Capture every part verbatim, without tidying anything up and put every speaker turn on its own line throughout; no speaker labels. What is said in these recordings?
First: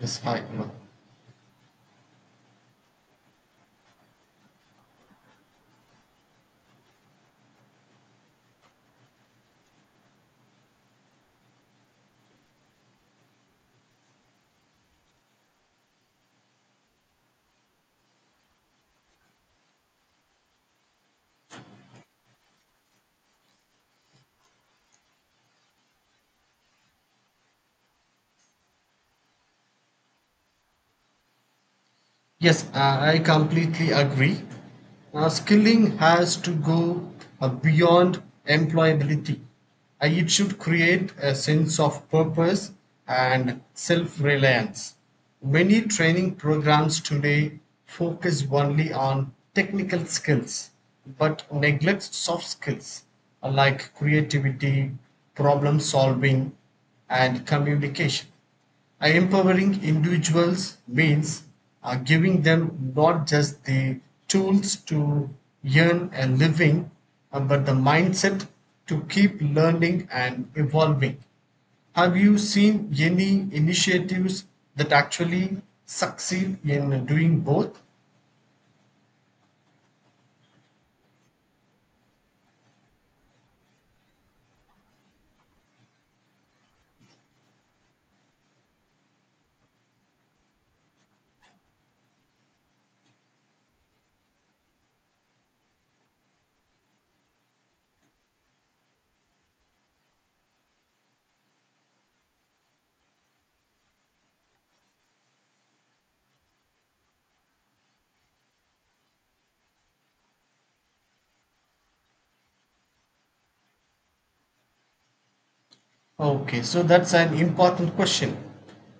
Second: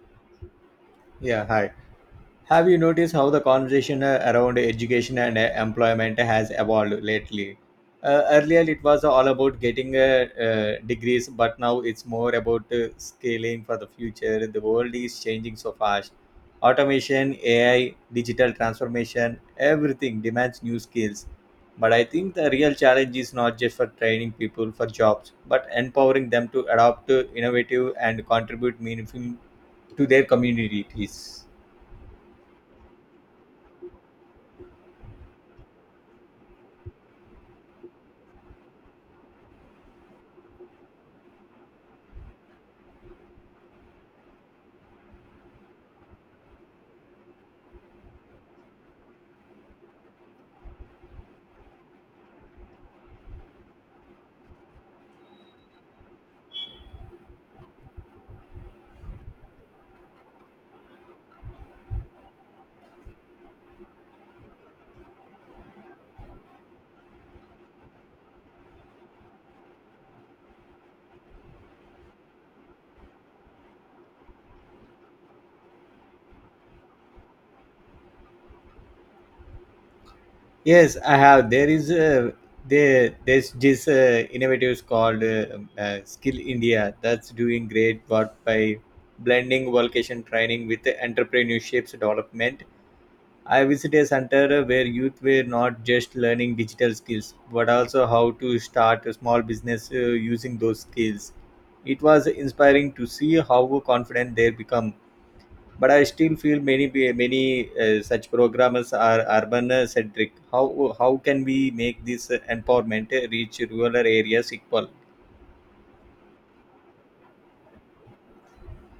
Yes, I, no.
Yeah, hi. Have you noticed how the conversation uh, around education and uh, employment has evolved lately? Uh, earlier, it was all about getting uh, uh, degrees, but now it's more about uh, scaling for the future. The world is changing so fast. Automation, A I, digital transformation, everything demands new skills. But I think the real challenge is not just for training people for jobs, but empowering them to adopt uh, innovative and contribute meaningful to their communities.
yes, I I completely agree. Uh, skilling has to go uh, beyond employability. Uh, it should create a sense of purpose and self reliance. Many training programs today focus only on technical skills but neglect soft skills uh, like creativity, problem solving, and communication. Empowering individuals means uh, giving them not just the tools to earn a living uh, but the mindset to keep learning and evolving. Have you seen any initiatives that actually succeed in doing both?
Yes, I have. There is a there there's this uh, innovatives called uh, uh, Skill India that's doing great work by blending vocation training with entrepreneurships development. I visited a center where youth were not just learning digital skills but also how to start a small business uh, using those skills. It was inspiring to see how confident they become, but I still feel many pe- many uh, such programmers are urban uh, centric. How how can we make this uh, empowerment uh, reach rural areas equal?
Okay, so that's an important question.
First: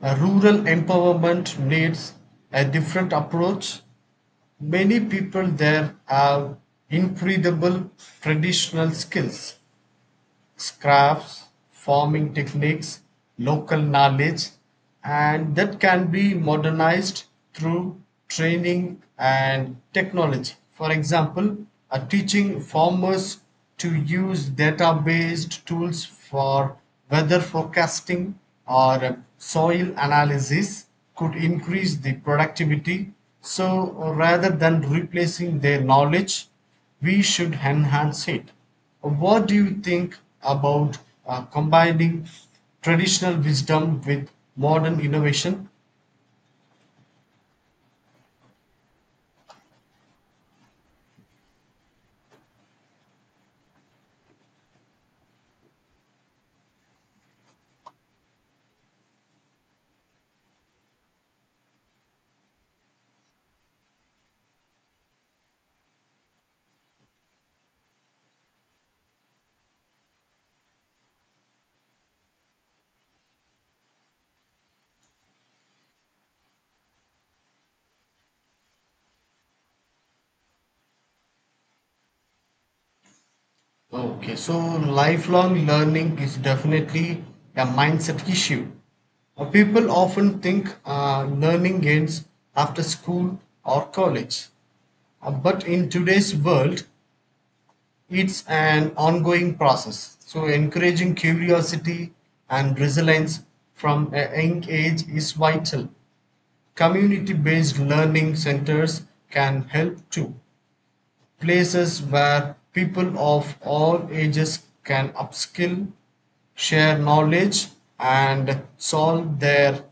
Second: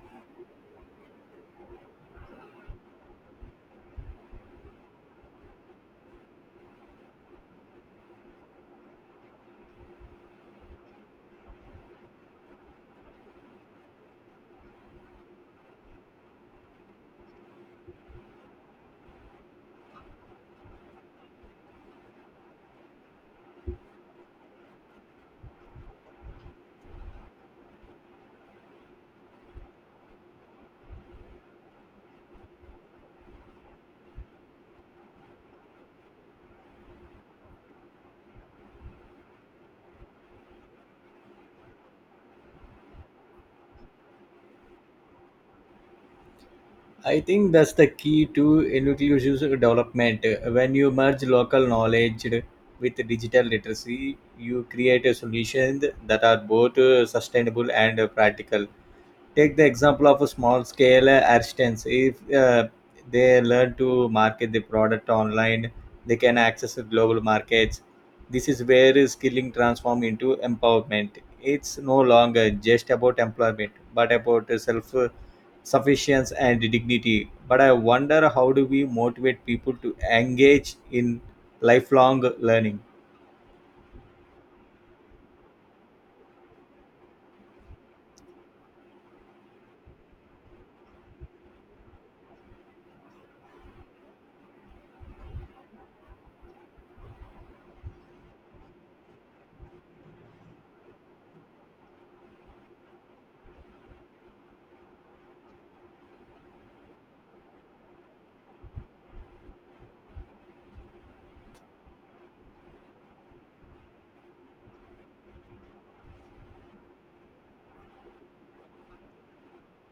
Uh, rural empowerment needs a different approach. Many people there have incredible traditional skills, crafts, farming techniques, local knowledge, and that can be modernized through training and technology. For example, uh, teaching farmers to use data based tools for weather forecasting or soil analysis could increase the productivity. So, rather than replacing their knowledge, we should enhance it. What do you think about uh, combining traditional wisdom with modern innovation?
I think that's the key to inclusive development. When you merge local knowledge with digital literacy, you create a solution that are both uh, sustainable and uh, practical. Take the example of a small scale uh, artisans. If uh, they learn to market the product online, they can access the global markets. This is where skilling transform into empowerment. It's no longer just about employment but about self sufficiency and dignity. But I wonder, how do we motivate people to engage in lifelong learning?
Okay, so lifelong learning is definitely a mindset issue. Uh, people often think uh, learning ends after school or college. Uh, but in today's world, it's an ongoing process. So, encouraging curiosity and resilience from a young age is vital. Community based learning centers can help too, places where people of all ages can upskill, share knowledge, and solve their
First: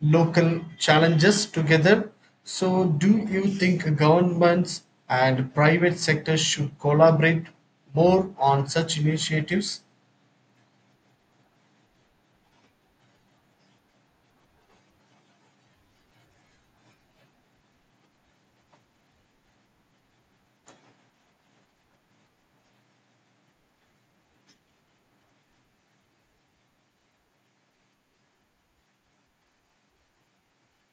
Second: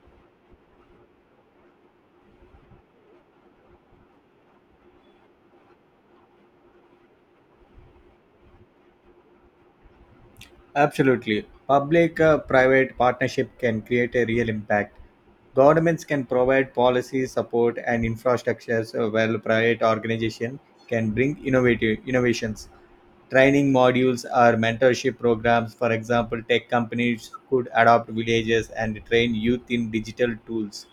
local challenges together. So, do you think governments and private sectors should collaborate more on such initiatives?
Absolutely. Public uh, private partnership can create a real impact. Governments can provide policy support and infrastructures uh, while private organizations can bring innovative innovations. Training modules or mentorship programs, for example, tech companies could adopt villages and train youth in digital tools.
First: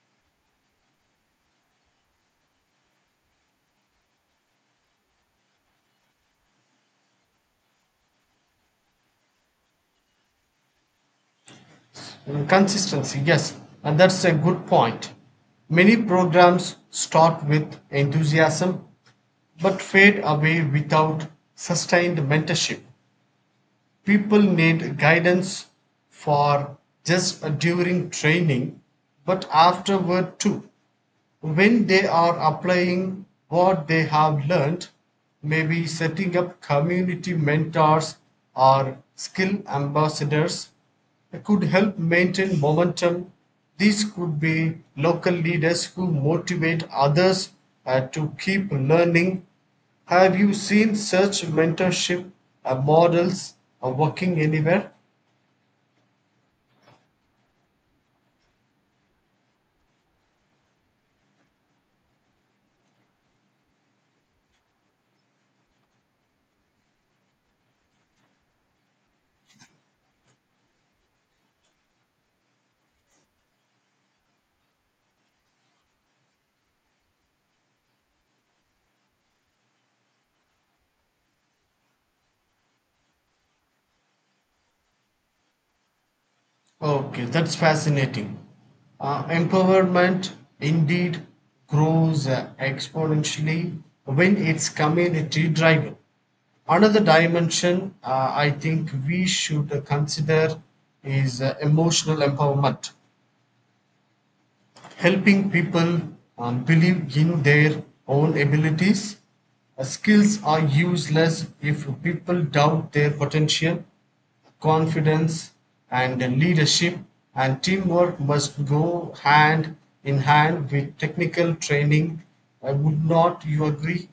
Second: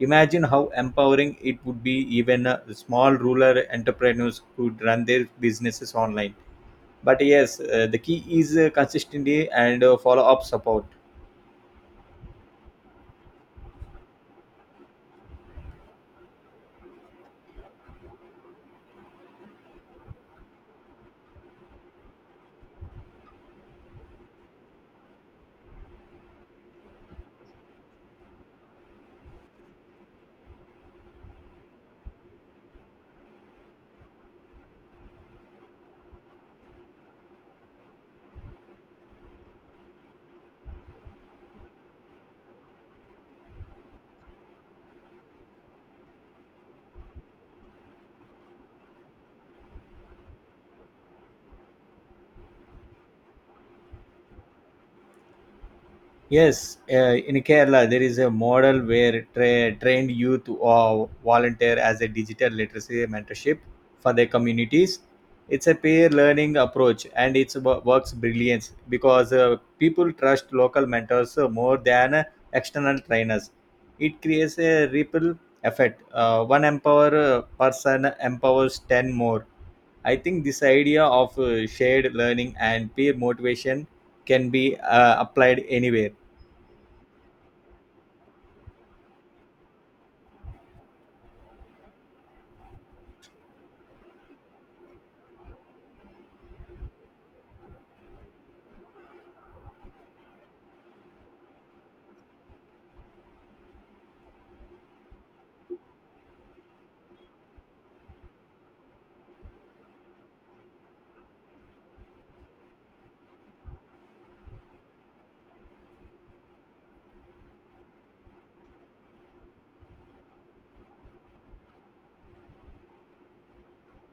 Imagine how empowering it would be even uh, small rural entrepreneurs could run their businesses online. But yes, uh, the key is uh, consistency and uh, follow up support.
Consistency, yes, and that's a good point. Many programs start with enthusiasm but fade away without sustained mentorship. People need guidance for just during training but afterward too, when they are applying what they have learned, maybe setting up community mentors or skill ambassadors could help maintain momentum. These could be local leaders who motivate others uh, to keep learning. Have you seen such mentorship uh, models uh, working anywhere?
Yes, uh, in Kerala there is a model where tra- trained youth uh, volunteer as a digital literacy mentorship for their communities. It's a peer learning approach and it works brilliance because uh, people trust local mentors uh, more than uh, external trainers. It creates a ripple effect. Uh, one empower uh, person empowers ten more. I think this idea of uh, shared learning and peer motivation can be uh, applied anywhere.
Okay, that's fascinating. Uh, empowerment indeed grows uh, exponentially when it's community driven. Another dimension uh, I think we should uh, consider is uh, emotional empowerment, helping people um, believe in their own abilities. Uh, skills are useless if people doubt their potential. Confidence and leadership and teamwork must go hand in hand with technical training. I would not you agree?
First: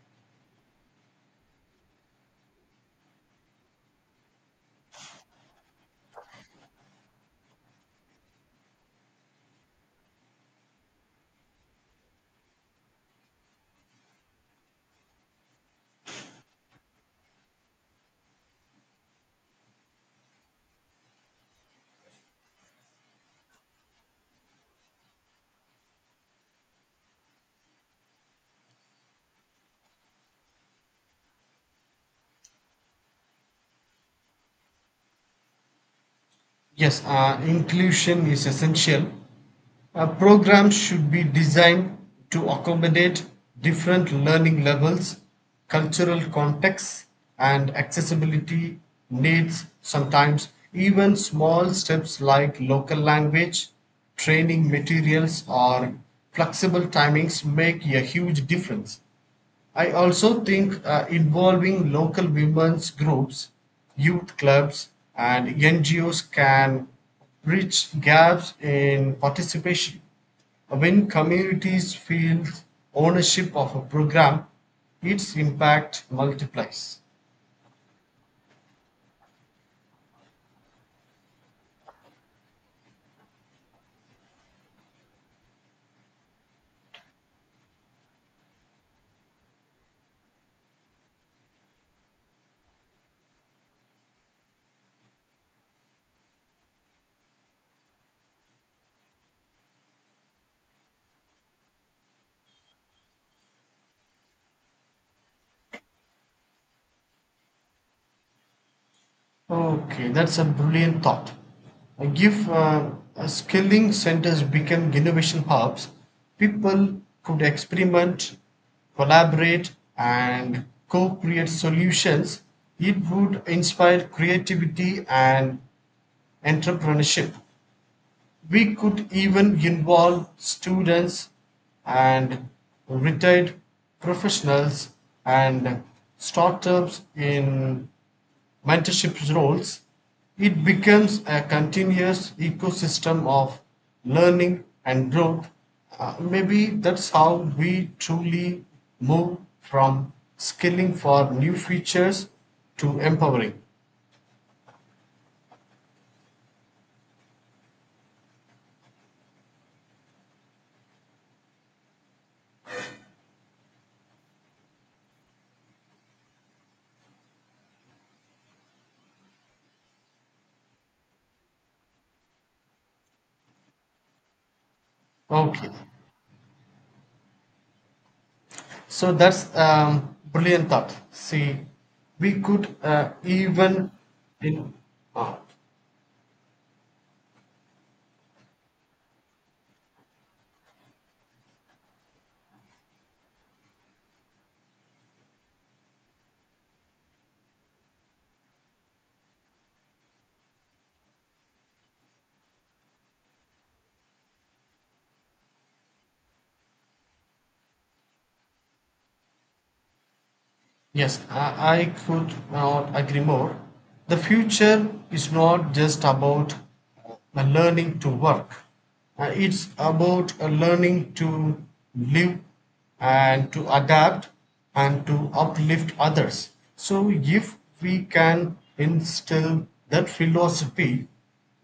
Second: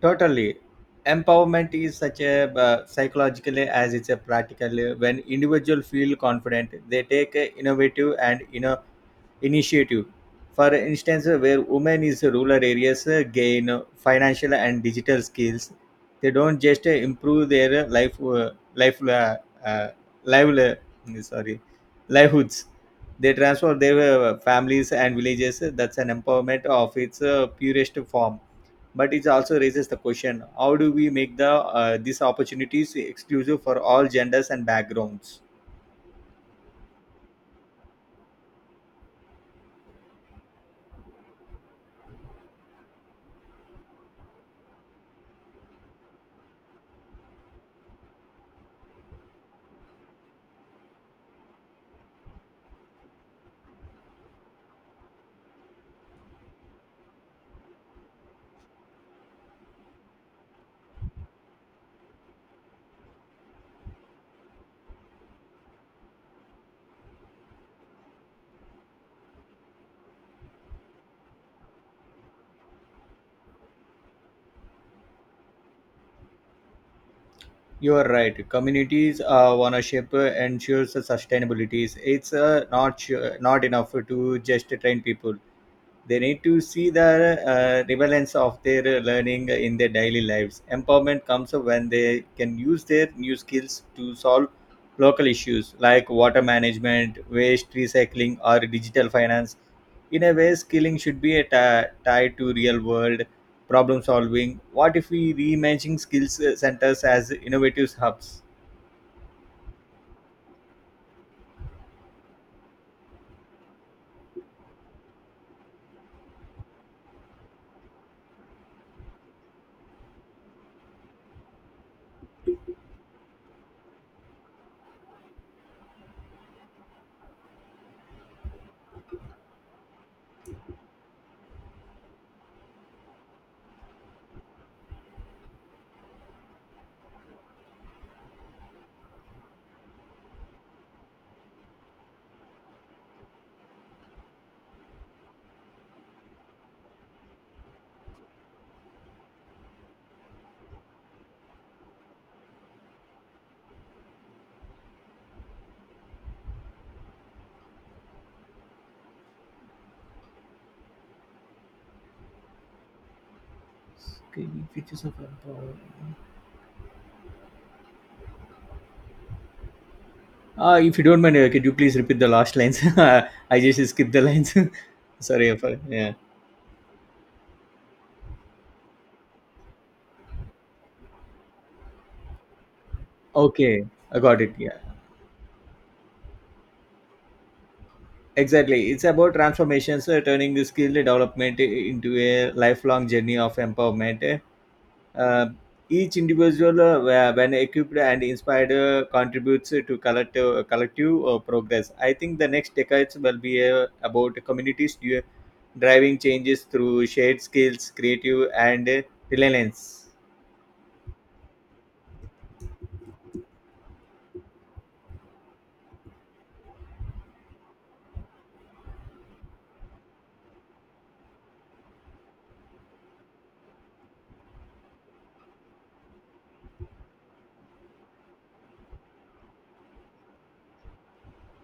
Totally. Empowerment is such a uh, psychologically as it's a practically. When individuals feel confident, they take uh, innovative and you know initiative. For instance, where women in rural areas uh, gain uh, financial and digital skills, they don't just uh, improve their uh, life uh, life uh, uh, liveli- sorry livelihoods. They transform their uh, families and villages. That's an empowerment of its uh, purest form. But it also raises the question: how do we make the uh, these opportunities exclusive for all genders and backgrounds?
Yes, uh, inclusion is essential. A program should be designed to accommodate different learning levels, cultural contexts, and accessibility needs. Sometimes, even small steps like local language, training materials, or flexible timings make a huge difference. I also think uh, involving local women's groups, youth clubs, and N G Os can bridge gaps in participation. When communities feel ownership of a program, its impact multiplies.
You are right. Communities uh, ownership ensures sustainability. It's uh, not su- not enough to just train people. They need to see the uh, relevance of their learning in their daily lives. Empowerment comes when they can use their new skills to solve local issues like water management, waste recycling, or digital finance. In a way, skilling should be a ti- tied to real world problem solving. What if we reimagine skills uh, centers as innovative hubs?
Okay, that's a brilliant thought. Uh, Give uh, uh, Skilling centers become innovation hubs, people could experiment, collaborate, and co-create solutions. It would inspire creativity and entrepreneurship. We could even involve students and retired professionals and startups in mentorship roles. It becomes a continuous ecosystem of learning and growth. Uh, maybe that's how we truly move from skilling for new features to empowering.
Okay, the features of empowerment. Uh, if you don't mind, uh, could you please repeat the last lines? I just skipped the lines. Sorry
Okay,
for yeah.
so that's um, brilliant thought. See, we could uh,
Okay,
even
I got it.
in,
Yeah,
uh,
exactly. It's about transformations, uh, turning the skill development uh, into a lifelong journey of empowerment. Uh, each individual, uh, wh- when equipped and inspired, uh, contributes to collective collective uh, progress. I think the next decades will be uh, about communities dri- driving changes through shared skills, creative, and uh, reliance.
yes, I, I could not agree more. The future is not just about uh, learning to work. Uh, it's about uh, learning to live and to adapt and to uplift others. So, if we can instill that philosophy,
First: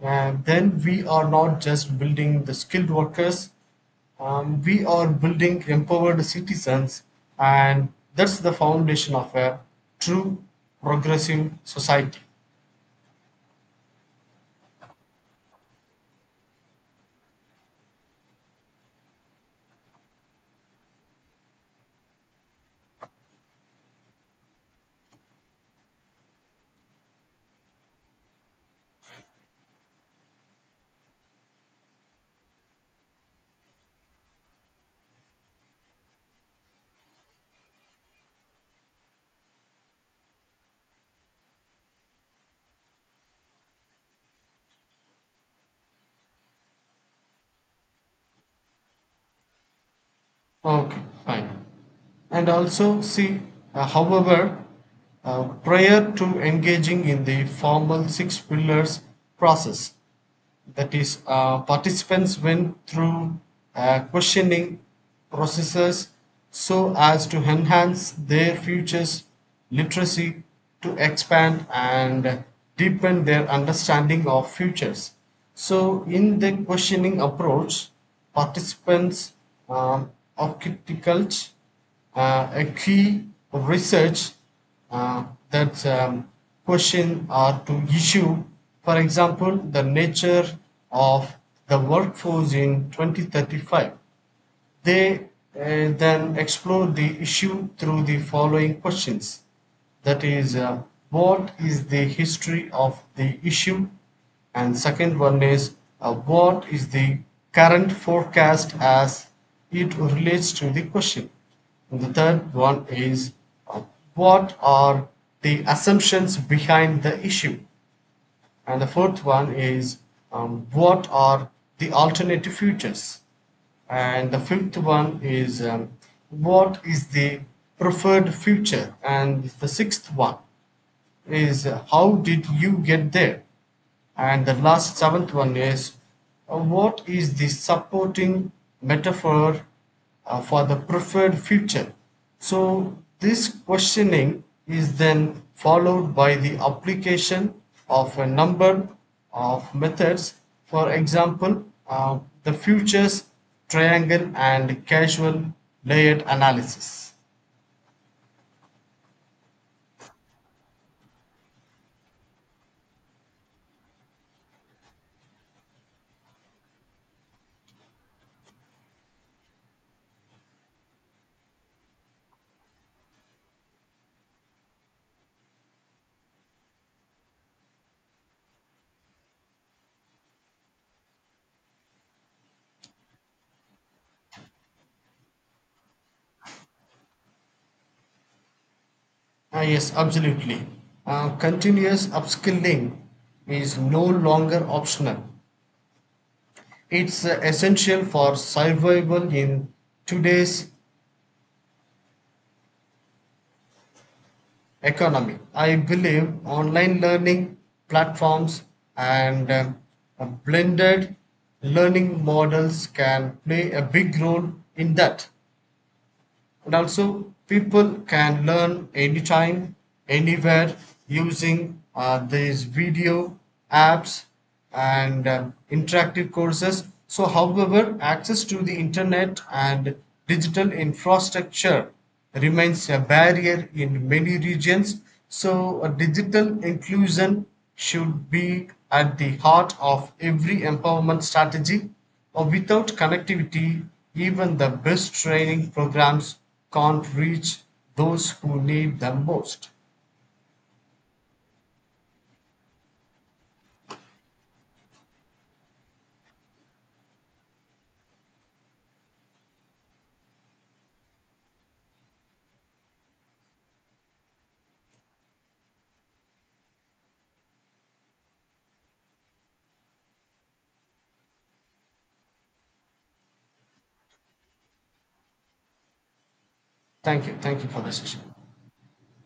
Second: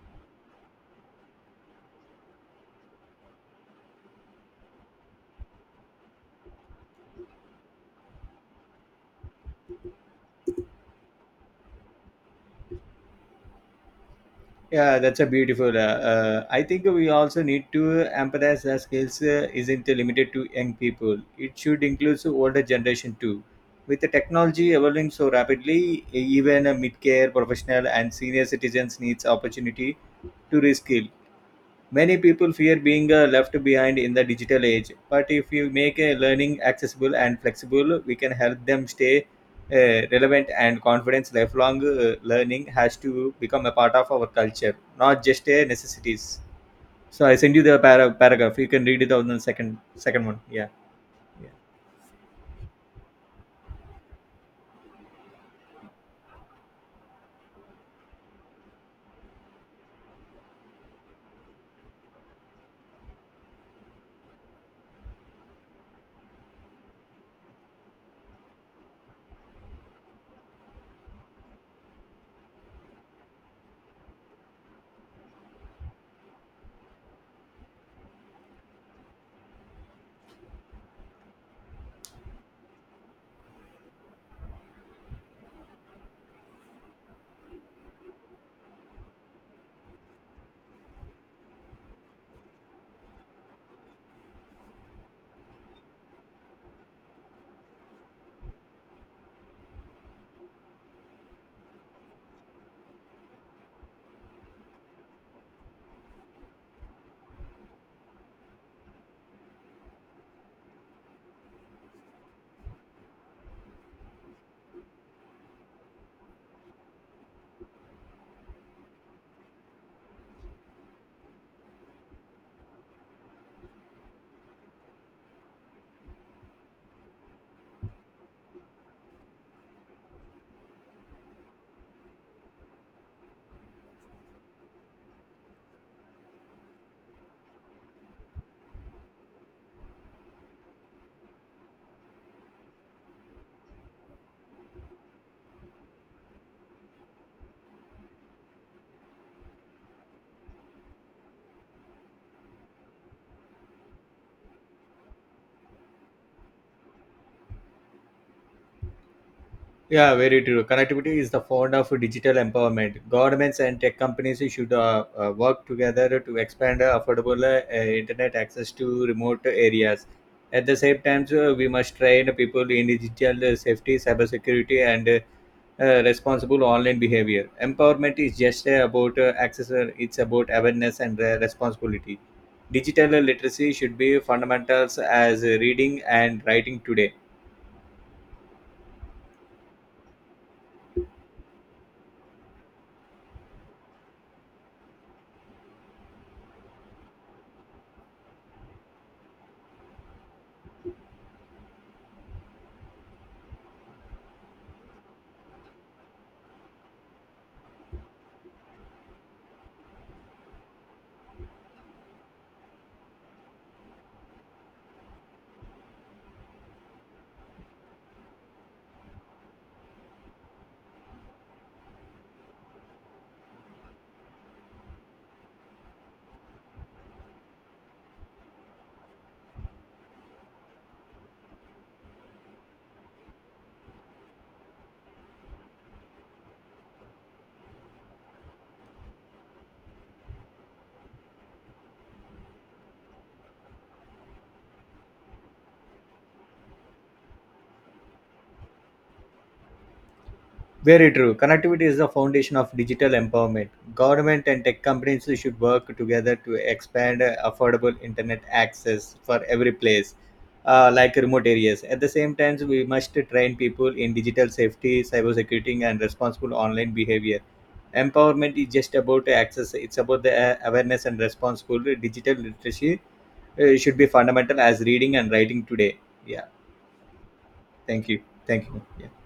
uh, then we are not just building the skilled workers, um, we are building empowered citizens, and that's the foundation of a true progressive society.
Yeah, that's a beautiful. Uh, uh, I think we also need to emphasize that skills uh, isn't limited to young people. It should include older generation too. With the technology evolving so rapidly, even a mid-care professional and senior citizens needs opportunity to reskill. Many people fear being uh, left behind in the digital age, but if you make uh, learning accessible and flexible, we can help them stay uh, relevant and confident. Lifelong uh, learning has to become a part of our culture, not just a necessities. So I send you the para- paragraph. You can read it on the second second one. Yeah.
Okay, fine. And also, see, uh, however, uh, prior to engaging in the formal six pillars process. That is, uh, participants went through uh, questioning processes so as to enhance their futures literacy, to expand and deepen their understanding of futures. So, in the questioning approach, participants um, architect uh, a key research uh, that um, question or to issue. For example, the nature of the workforce in twenty thirty-five. They uh, then explore the issue through the following questions. That is, uh, what is the history of the issue? And second one is, uh, what is the current forecast as it relates to the question? And the third one is, uh, what are the assumptions behind the issue? And the fourth one is, um, what are the alternative futures? And the fifth one is, um, what is the preferred future? And the sixth one is, how did you get there? And the last seventh one is, uh, what is the supporting metaphor uh, for the preferred future? So, this questioning is then followed by the application of a number of methods. For example, uh, the futures triangle and casual layered analysis.
Yeah, very true. Connectivity is the founder of digital empowerment. Governments and tech companies should uh, uh, work together to expand uh, affordable uh, uh, internet access to remote areas. At the same time, uh, we must train people in digital uh, safety, cybersecurity, and uh, uh, responsible online behavior. Empowerment is just uh, about uh, access; uh, it's about awareness and uh, responsibility. Digital literacy should be fundamentals as reading and writing today.
Ah, yes, absolutely. Uh, continuous upskilling is no longer optional. It's uh, essential for survival in today's economy. I believe online learning platforms and uh, blended learning models can play a big role in that. And also, people can learn anytime, anywhere using uh, these video apps and uh, interactive courses. So, however, access to the internet and digital infrastructure remains a barrier in many regions. So, uh, digital inclusion should be at the heart of every empowerment strategy, or without connectivity, even the best training programs can't reach those who need them most.
Very true. Connectivity is the foundation of digital empowerment. Government and tech companies should work together to expand uh, affordable internet access for every place, uh, like remote areas. At the same time, we must train people in digital safety, cybersecurity, and responsible online behavior. Empowerment is just about access, it's about the uh, awareness and responsible. Digital literacy uh, should be fundamental as reading and writing today. Yeah,
Thank you. Thank you for the
thank
session.
you. Thank you. Yeah,